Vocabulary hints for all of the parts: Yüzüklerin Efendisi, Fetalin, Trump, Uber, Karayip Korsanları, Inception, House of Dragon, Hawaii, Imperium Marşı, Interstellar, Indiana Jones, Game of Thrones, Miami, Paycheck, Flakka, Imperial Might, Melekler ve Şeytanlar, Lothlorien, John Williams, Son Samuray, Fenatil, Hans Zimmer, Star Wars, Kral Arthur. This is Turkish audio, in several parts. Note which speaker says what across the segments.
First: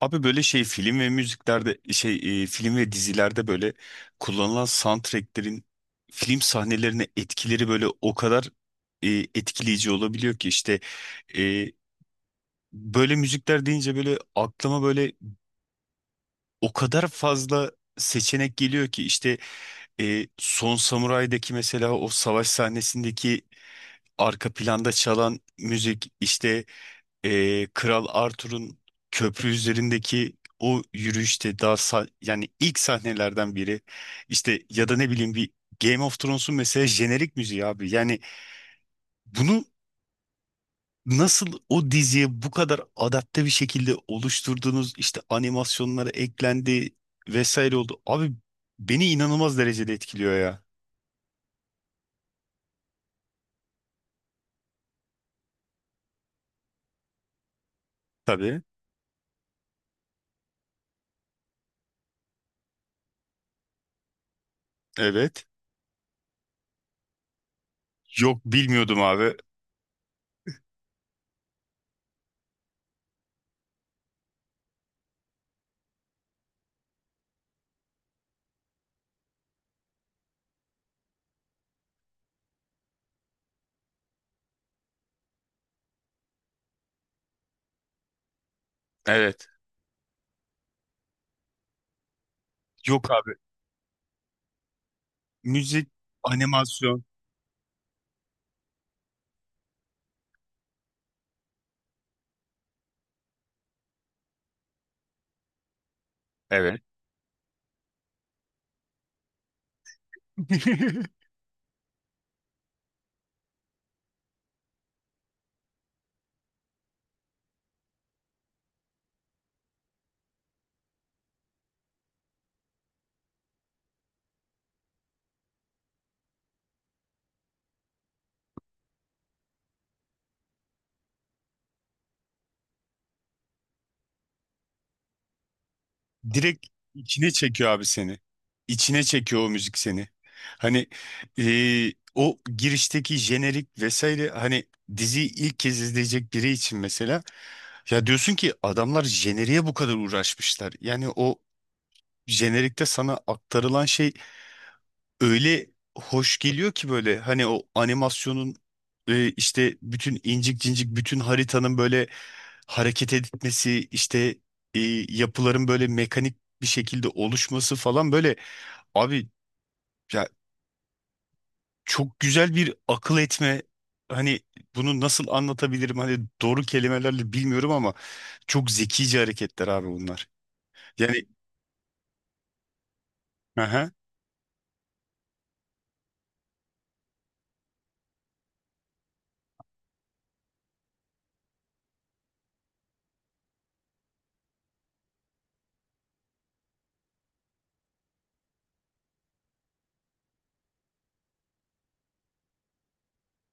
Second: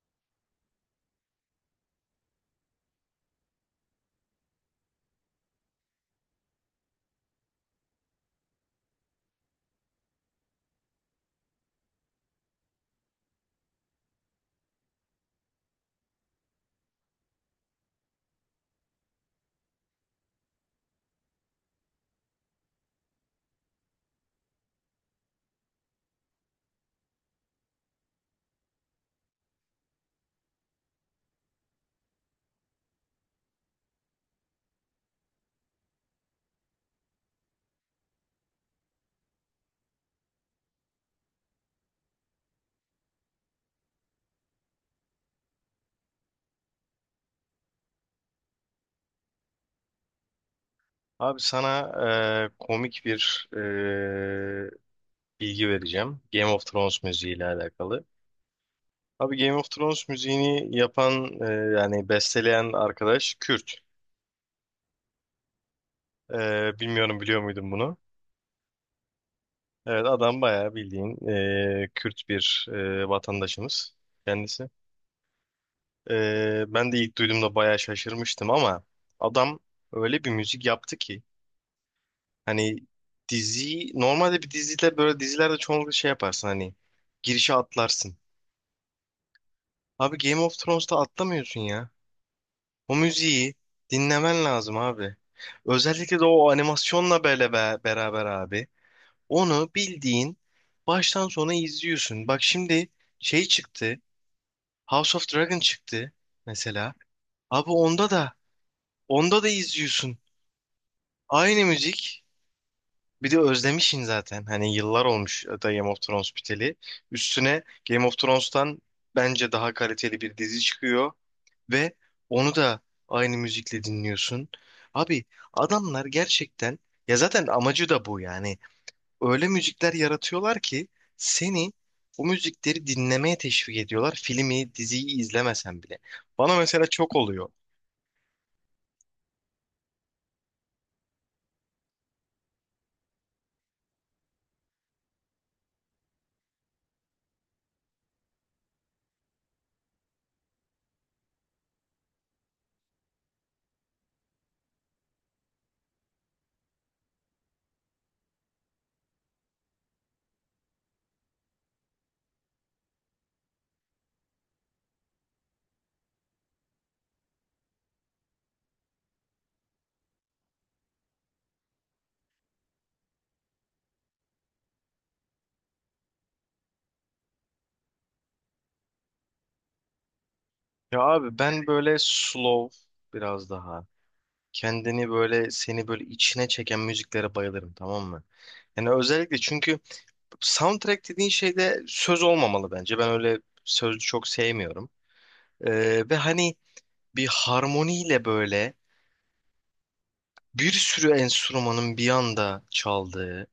Speaker 1: Abi böyle film ve müziklerde film ve dizilerde böyle kullanılan soundtracklerin film sahnelerine etkileri böyle o kadar e, etkileyici olabiliyor ki işte e, böyle müzikler deyince böyle aklıma böyle o kadar fazla seçenek geliyor ki işte Son Samuray'daki mesela o savaş sahnesindeki arka planda çalan müzik işte Kral Arthur'un köprü üzerindeki o yürüyüşte yani ilk sahnelerden biri işte ya da ne bileyim bir Game of Thrones'un mesela jenerik müziği abi yani bunu nasıl o diziye bu kadar adapte bir şekilde oluşturduğunuz işte animasyonlara eklendi vesaire oldu abi beni inanılmaz derecede etkiliyor ya.
Speaker 2: Abi sana komik bir bilgi vereceğim. Game of Thrones müziği ile alakalı.
Speaker 1: Tabii.
Speaker 2: Abi Game of Thrones müziğini yapan yani besteleyen arkadaş Kürt.
Speaker 1: Evet.
Speaker 2: Bilmiyorum biliyor muydun bunu?
Speaker 1: Yok bilmiyordum abi.
Speaker 2: Evet, adam bayağı bildiğin Kürt bir vatandaşımız kendisi. Ben de ilk duyduğumda bayağı şaşırmıştım ama adam öyle bir müzik yaptı ki hani dizi normalde bir dizide böyle dizilerde çoğunlukla şey yaparsın, hani girişe atlarsın.
Speaker 1: Evet.
Speaker 2: Abi Game of Thrones'ta atlamıyorsun ya. O
Speaker 1: Yok abi.
Speaker 2: müziği dinlemen lazım abi.
Speaker 1: Müzik.
Speaker 2: Özellikle de o
Speaker 1: Animasyon.
Speaker 2: animasyonla böyle beraber abi. Onu bildiğin baştan sona izliyorsun. Bak şimdi şey çıktı. House of Dragon çıktı
Speaker 1: Evet.
Speaker 2: mesela. Abi onda da onda da izliyorsun. Aynı müzik. Bir de özlemişsin zaten. Hani yıllar olmuş da Game of Thrones biteli. Üstüne Game of Thrones'tan bence daha kaliteli bir dizi çıkıyor. Ve onu da aynı müzikle dinliyorsun. Abi adamlar gerçekten, ya zaten amacı da bu yani. Öyle müzikler yaratıyorlar ki seni o müzikleri dinlemeye teşvik ediyorlar. Filmi, diziyi izlemesen bile. Bana
Speaker 1: Direkt
Speaker 2: mesela çok
Speaker 1: içine
Speaker 2: oluyor.
Speaker 1: çekiyor abi seni. İçine çekiyor o müzik seni. Hani o girişteki jenerik vesaire, hani diziyi ilk kez izleyecek biri için mesela, ya diyorsun ki adamlar jeneriğe bu kadar uğraşmışlar. Yani o jenerikte sana aktarılan şey öyle hoş geliyor ki, böyle hani o animasyonun işte bütün incik cincik bütün haritanın böyle hareket etmesi işte, e, yapıların böyle mekanik bir şekilde oluşması falan, böyle abi ya çok güzel bir akıl etme, hani bunu nasıl anlatabilirim hani doğru kelimelerle bilmiyorum ama çok zekice hareketler abi bunlar.
Speaker 2: Ya
Speaker 1: Yani
Speaker 2: abi ben böyle slow, biraz daha
Speaker 1: aha.
Speaker 2: kendini böyle seni böyle içine çeken müziklere bayılırım, tamam mı? Yani özellikle çünkü soundtrack dediğin şeyde söz olmamalı bence. Ben öyle sözlü çok sevmiyorum. Ve hani bir harmoniyle böyle bir sürü enstrümanın bir anda çaldığı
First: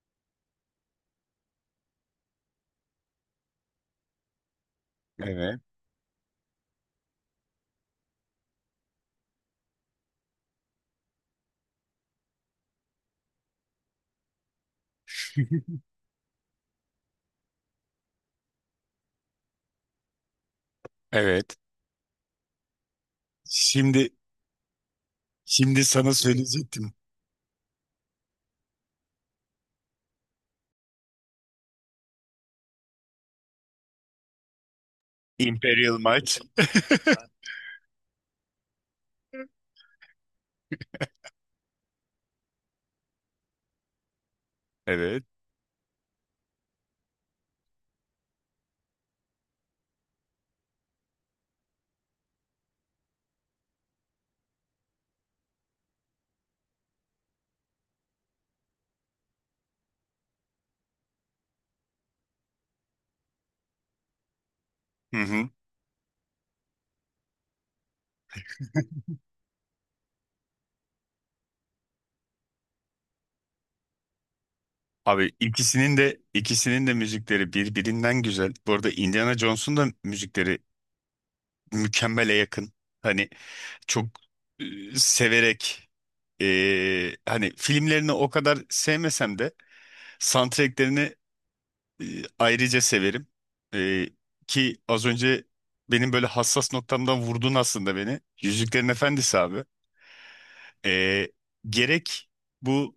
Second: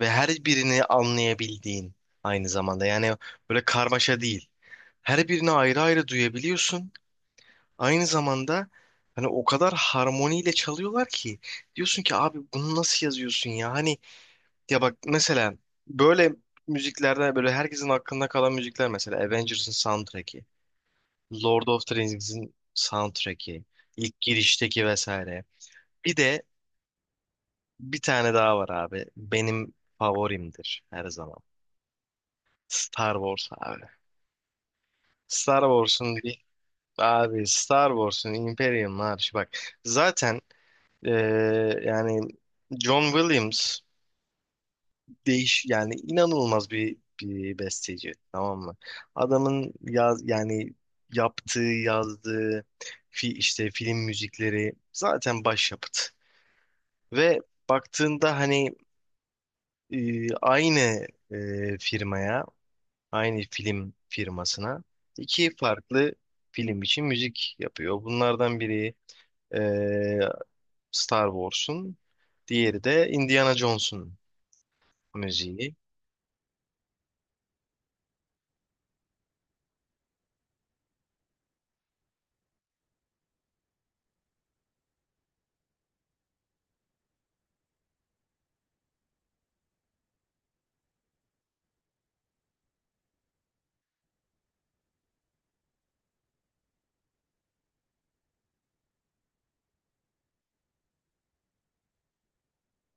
Speaker 2: ve her birini anlayabildiğin aynı zamanda. Yani böyle karmaşa değil. Her birini
Speaker 1: Evet.
Speaker 2: ayrı ayrı duyabiliyorsun. Aynı zamanda hani o kadar harmoniyle çalıyorlar ki diyorsun ki abi bunu nasıl yazıyorsun ya? Hani ya bak mesela böyle müziklerden böyle herkesin aklında kalan müzikler, mesela Avengers'ın soundtrack'i.
Speaker 1: Evet.
Speaker 2: Lord of the Rings'in soundtrack'i,
Speaker 1: Şimdi
Speaker 2: ilk girişteki vesaire.
Speaker 1: şimdi sana
Speaker 2: Bir de
Speaker 1: söyleyecektim.
Speaker 2: bir tane daha var abi. Benim favorimdir her zaman. Star Wars abi. Star
Speaker 1: Imperial
Speaker 2: Wars'un
Speaker 1: Might.
Speaker 2: bir, abi Star Wars'un Imperium Marşı bak. Zaten yani John Williams
Speaker 1: Evet.
Speaker 2: değiş yani inanılmaz bir besteci, tamam mı? Adamın yani yaptığı, yazdığı işte film müzikleri zaten başyapıt. Ve baktığında hani aynı firmaya, aynı film firmasına
Speaker 1: Hı hı.
Speaker 2: iki farklı film için müzik yapıyor. Bunlardan biri e, Star Wars'un, diğeri de Indiana Jones'un
Speaker 1: Abi
Speaker 2: müziği.
Speaker 1: ikisinin de müzikleri birbirinden güzel. Bu arada Indiana Jones'un da müzikleri mükemmele yakın. Hani çok, e, severek, hani filmlerini o kadar sevmesem de soundtracklerini e, ayrıca severim. E, Ki az önce benim böyle hassas noktamdan vurdun aslında beni. Yüzüklerin Efendisi abi. E, Gerek bu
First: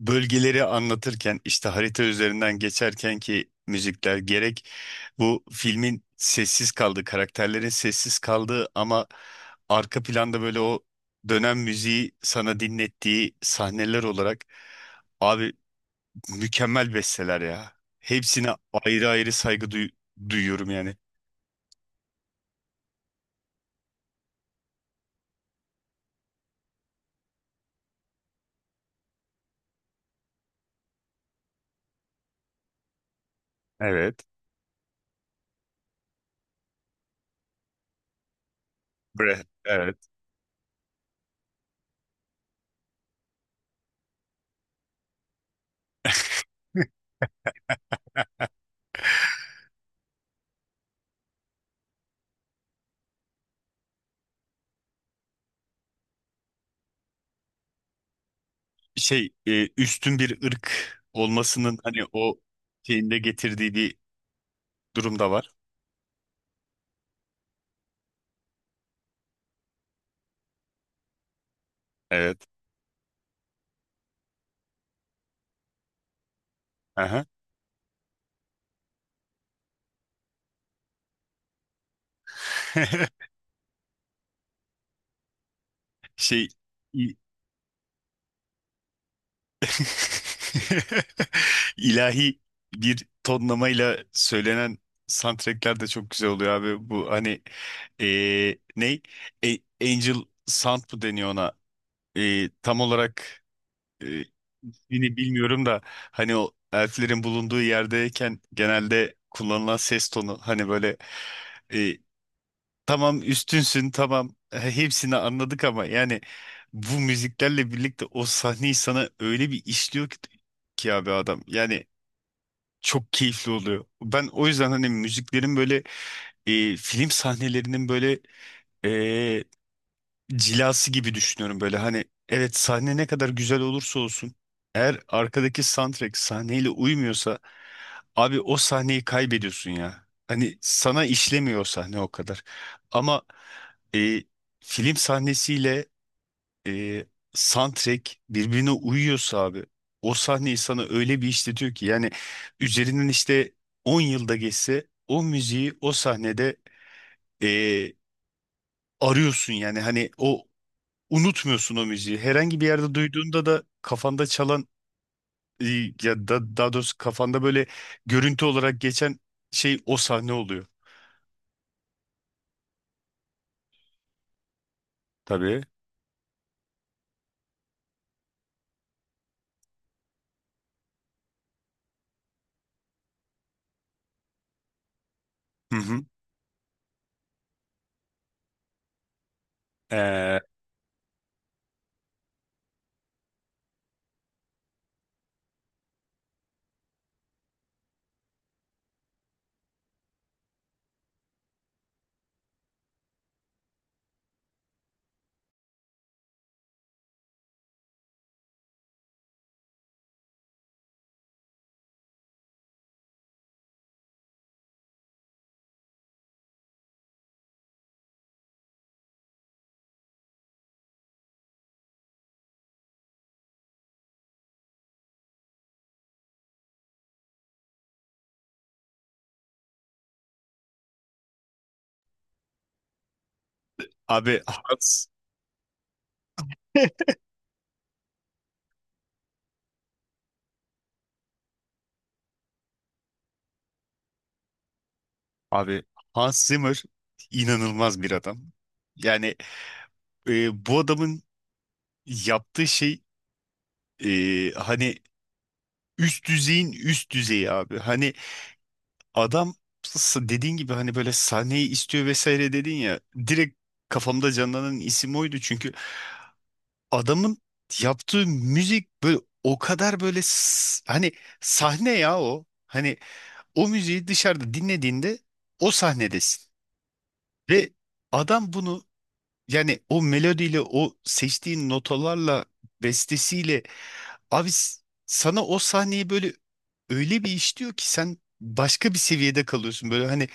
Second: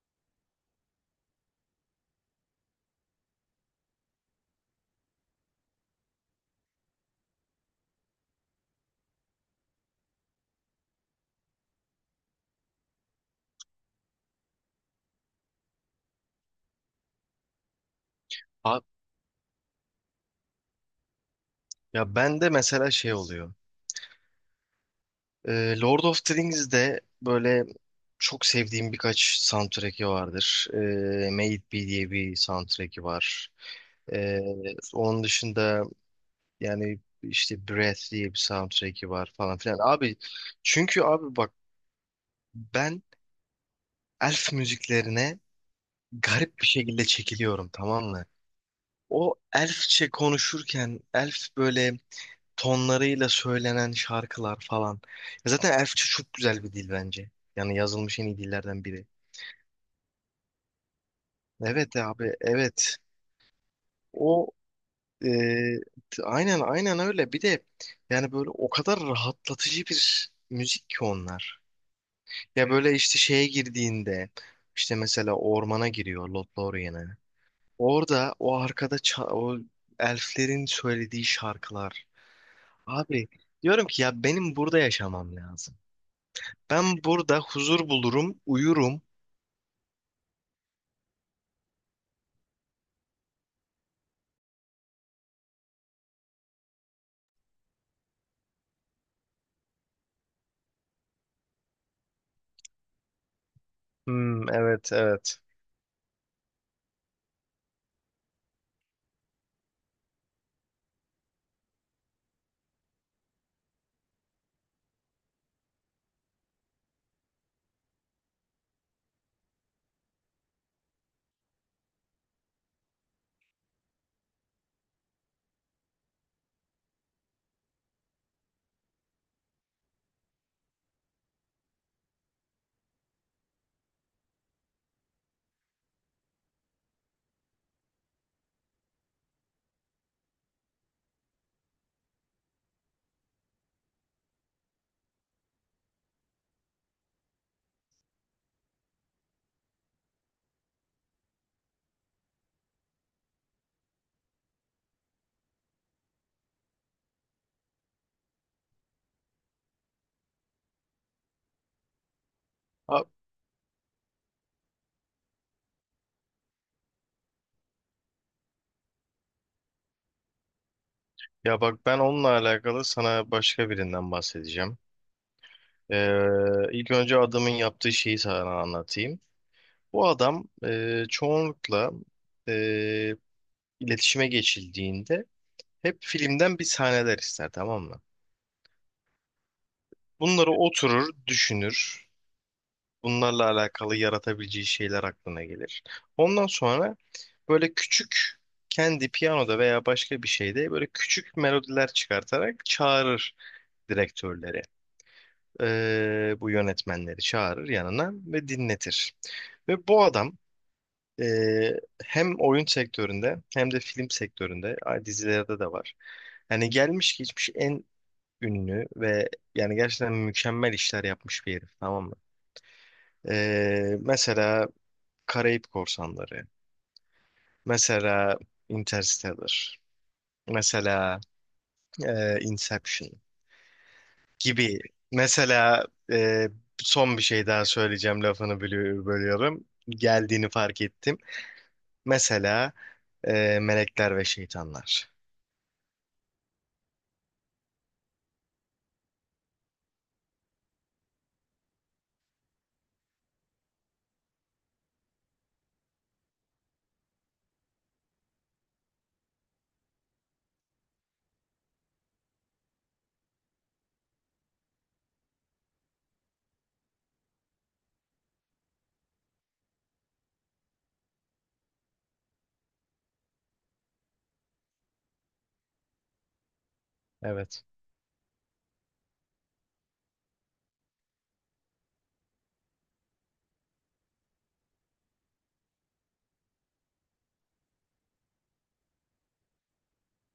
Speaker 1: bölgeleri anlatırken işte harita üzerinden geçerken ki müzikler, gerek bu filmin sessiz kaldığı, karakterlerin sessiz kaldığı ama arka planda böyle o dönem müziği sana dinlettiği sahneler olarak, abi mükemmel besteler ya. Hepsine
Speaker 2: Ha-
Speaker 1: ayrı ayrı duyuyorum yani.
Speaker 2: Ya ben de mesela şey oluyor. Lord of the Rings'de böyle çok sevdiğim birkaç soundtrack'i vardır. Made It Be diye bir soundtrack'i var.
Speaker 1: Evet.
Speaker 2: E, Onun dışında yani işte Breath diye bir soundtrack'i var
Speaker 1: Bre
Speaker 2: falan filan.
Speaker 1: evet.
Speaker 2: Abi, çünkü abi bak, ben elf müziklerine garip bir şekilde çekiliyorum, tamam mı? O elfçe konuşurken elf böyle tonlarıyla söylenen şarkılar falan. Ya zaten elfçe çok güzel bir dil bence. Yani yazılmış en iyi dillerden biri.
Speaker 1: Üstün bir ırk olmasının
Speaker 2: Evet
Speaker 1: hani
Speaker 2: abi,
Speaker 1: o
Speaker 2: evet.
Speaker 1: şeyinde getirdiği bir
Speaker 2: O
Speaker 1: durum
Speaker 2: e,
Speaker 1: da var.
Speaker 2: aynen aynen öyle. Bir de yani böyle o kadar rahatlatıcı bir müzik ki onlar.
Speaker 1: Evet.
Speaker 2: Ya böyle işte şeye girdiğinde, işte mesela ormana giriyor, Lothlorien'e.
Speaker 1: Aha.
Speaker 2: Orada o arkada o elflerin söylediği şarkılar. Abi diyorum ki ya benim burada yaşamam lazım.
Speaker 1: Şey
Speaker 2: Ben
Speaker 1: i-
Speaker 2: burada huzur bulurum, uyurum.
Speaker 1: ilahi bir tonlamayla söylenen soundtrackler de çok güzel oluyor abi. Bu hani ne? E- Angel Sound mı deniyor ona? Tam olarak e,
Speaker 2: Hmm, evet
Speaker 1: ismini
Speaker 2: evet.
Speaker 1: bilmiyorum da hani o elflerin bulunduğu yerdeyken genelde kullanılan ses tonu, hani böyle e, tamam üstünsün tamam, hepsini anladık, ama yani bu müziklerle birlikte o sahneyi sana öyle bir işliyor ki, ki abi adam yani çok keyifli oluyor. Ben o yüzden hani müziklerin böyle, film sahnelerinin böyle e, cilası gibi düşünüyorum. Böyle hani evet, sahne ne kadar güzel olursa olsun, eğer arkadaki soundtrack sahneyle uymuyorsa abi o sahneyi kaybediyorsun ya. Hani sana işlemiyor o sahne o kadar. Ama e, film sahnesiyle e, soundtrack birbirine uyuyorsa abi o sahneyi sana öyle bir işletiyor ki, yani üzerinden işte 10 yılda geçse o müziği o sahnede e, arıyorsun yani. Hani o unutmuyorsun o müziği. Herhangi bir yerde
Speaker 2: Ha-
Speaker 1: duyduğunda da kafanda çalan, e, ya da daha doğrusu kafanda böyle görüntü olarak geçen şey o sahne oluyor.
Speaker 2: Ya bak ben onunla alakalı sana başka birinden bahsedeceğim.
Speaker 1: Tabii.
Speaker 2: Ee, ilk önce adamın yaptığı şeyi sana anlatayım. Bu adam çoğunlukla e, iletişime geçildiğinde
Speaker 1: Hı
Speaker 2: hep
Speaker 1: hı.
Speaker 2: filmden bir sahneler ister, tamam mı?
Speaker 1: Ee,
Speaker 2: Bunları oturur, düşünür. Bunlarla alakalı yaratabileceği şeyler aklına gelir. Ondan sonra böyle küçük kendi piyanoda veya başka bir şeyde böyle küçük melodiler çıkartarak çağırır direktörleri. Bu yönetmenleri çağırır yanına ve dinletir. Ve bu adam e, hem oyun sektöründe hem de film sektöründe, ay, dizilerde de var. Yani gelmiş geçmiş en ünlü ve yani gerçekten mükemmel işler yapmış bir herif, tamam mı? Mesela Karayip Korsanları, mesela Interstellar, mesela Inception
Speaker 1: abi
Speaker 2: gibi.
Speaker 1: Hans.
Speaker 2: Mesela son bir şey daha söyleyeceğim, lafını bölüyorum. Geldiğini fark ettim. Mesela Melekler ve Şeytanlar.
Speaker 1: Abi Hans Zimmer inanılmaz bir adam. Yani bu adamın yaptığı şey hani üst düzeyin üst düzeyi abi. Hani adam, dediğin gibi hani böyle sahneyi istiyor vesaire dedin ya, direkt kafamda canlanan isim oydu çünkü adamın yaptığı müzik böyle o kadar böyle, hani sahne ya o. Hani o müziği dışarıda dinlediğinde o sahnedesin.
Speaker 2: Evet.
Speaker 1: Ve adam bunu, yani o melodiyle, o seçtiğin notalarla, bestesiyle, abi sana o sahneyi böyle öyle bir işliyor ki sen başka bir seviyede kalıyorsun. Böyle hani,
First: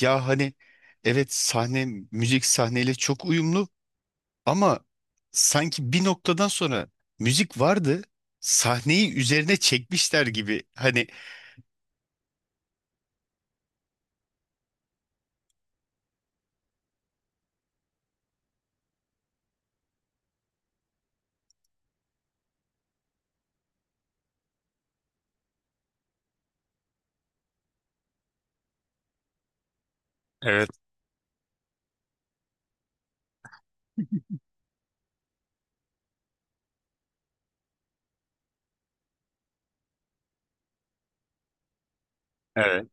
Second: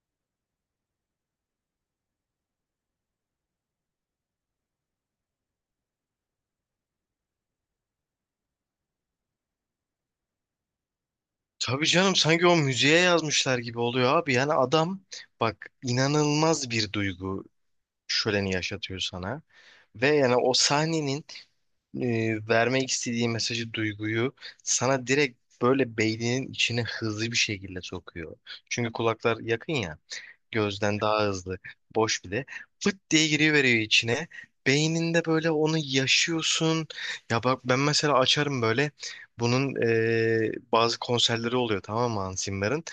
Speaker 1: ya hani evet, sahne müzik sahneyle çok uyumlu ama sanki bir noktadan sonra müzik vardı. Sahneyi üzerine çekmişler gibi. Hani
Speaker 2: Tabii canım, sanki o müziğe yazmışlar gibi oluyor abi. Yani adam, bak, inanılmaz bir duygu şöleni yaşatıyor sana. Ve yani o sahnenin vermek istediği mesajı, duyguyu sana direkt böyle beyninin içine hızlı bir şekilde sokuyor. Çünkü kulaklar yakın ya,
Speaker 1: evet,
Speaker 2: gözden daha hızlı, boş bile. Fıt diye giriveriyor içine. Beyninde böyle onu yaşıyorsun. Ya bak ben mesela açarım böyle. Bunun bazı konserleri oluyor tamam mı, Hans Zimmer'ın?
Speaker 1: evet.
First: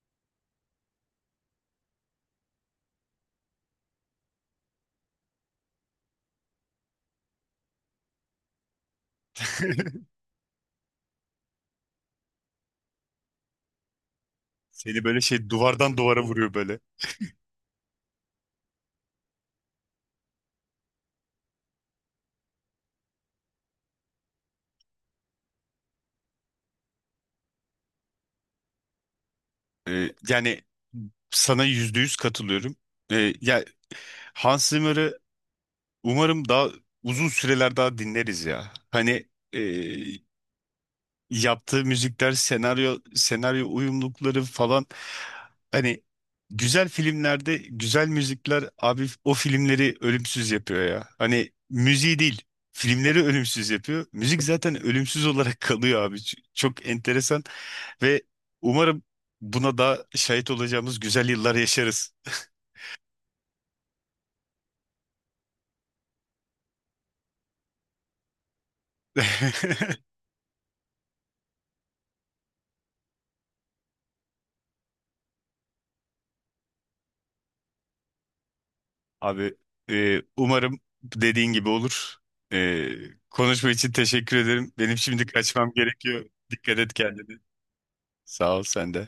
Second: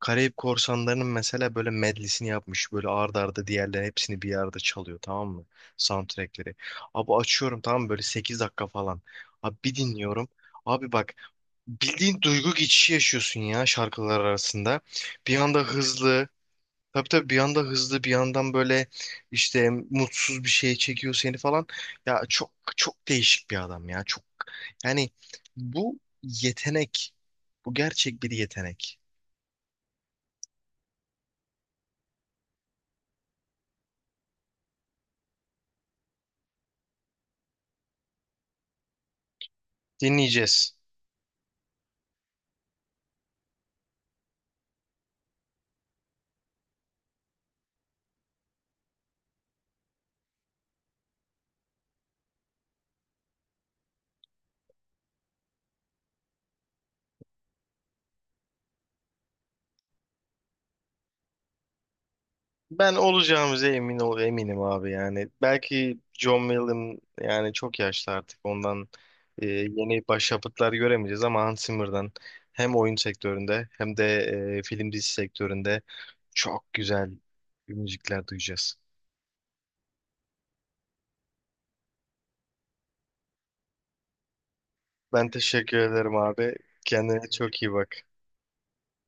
Speaker 2: Karayip Korsanları'nın mesela böyle medlisini yapmış. Böyle arda arda diğerlerin hepsini bir arada çalıyor, tamam mı? Soundtrackleri. Abi açıyorum, tamam mı? Böyle 8 dakika falan. Abi bir dinliyorum. Abi bak, bildiğin duygu geçişi yaşıyorsun ya şarkılar arasında.
Speaker 1: Seni böyle
Speaker 2: Bir
Speaker 1: şey
Speaker 2: anda
Speaker 1: duvardan duvara
Speaker 2: hızlı.
Speaker 1: vuruyor böyle.
Speaker 2: Tabii tabii, bir anda hızlı, bir yandan böyle işte mutsuz bir şeye çekiyor seni falan. Ya çok çok değişik bir adam ya. Çok yani, bu yetenek. Bu gerçek bir yetenek.
Speaker 1: Yani sana yüzde yüz katılıyorum. Ya Hans Zimmer'ı umarım daha uzun süreler daha dinleriz ya. Hani ee,
Speaker 2: Dinleyeceğiz.
Speaker 1: yaptığı müzikler, senaryo uyumlulukları falan, hani güzel filmlerde güzel müzikler abi o filmleri ölümsüz yapıyor ya. Hani müziği değil, filmleri ölümsüz yapıyor. Müzik zaten ölümsüz olarak kalıyor abi. Çok enteresan ve umarım buna da şahit olacağımız güzel yıllar yaşarız.
Speaker 2: Ben olacağımıza emin ol, eminim abi yani. Belki John Wall'ın yani çok yaşlı artık, ondan yeni başyapıtlar göremeyeceğiz ama Hans Zimmer'dan hem oyun sektöründe hem de film dizi sektöründe çok güzel müzikler duyacağız.
Speaker 1: Abi umarım dediğin gibi olur. E, konuşma için teşekkür ederim. Benim şimdi
Speaker 2: Ben
Speaker 1: kaçmam
Speaker 2: teşekkür ederim
Speaker 1: gerekiyor.
Speaker 2: abi.
Speaker 1: Dikkat et
Speaker 2: Kendine
Speaker 1: kendine.
Speaker 2: çok iyi bak.
Speaker 1: Sağ ol sen de.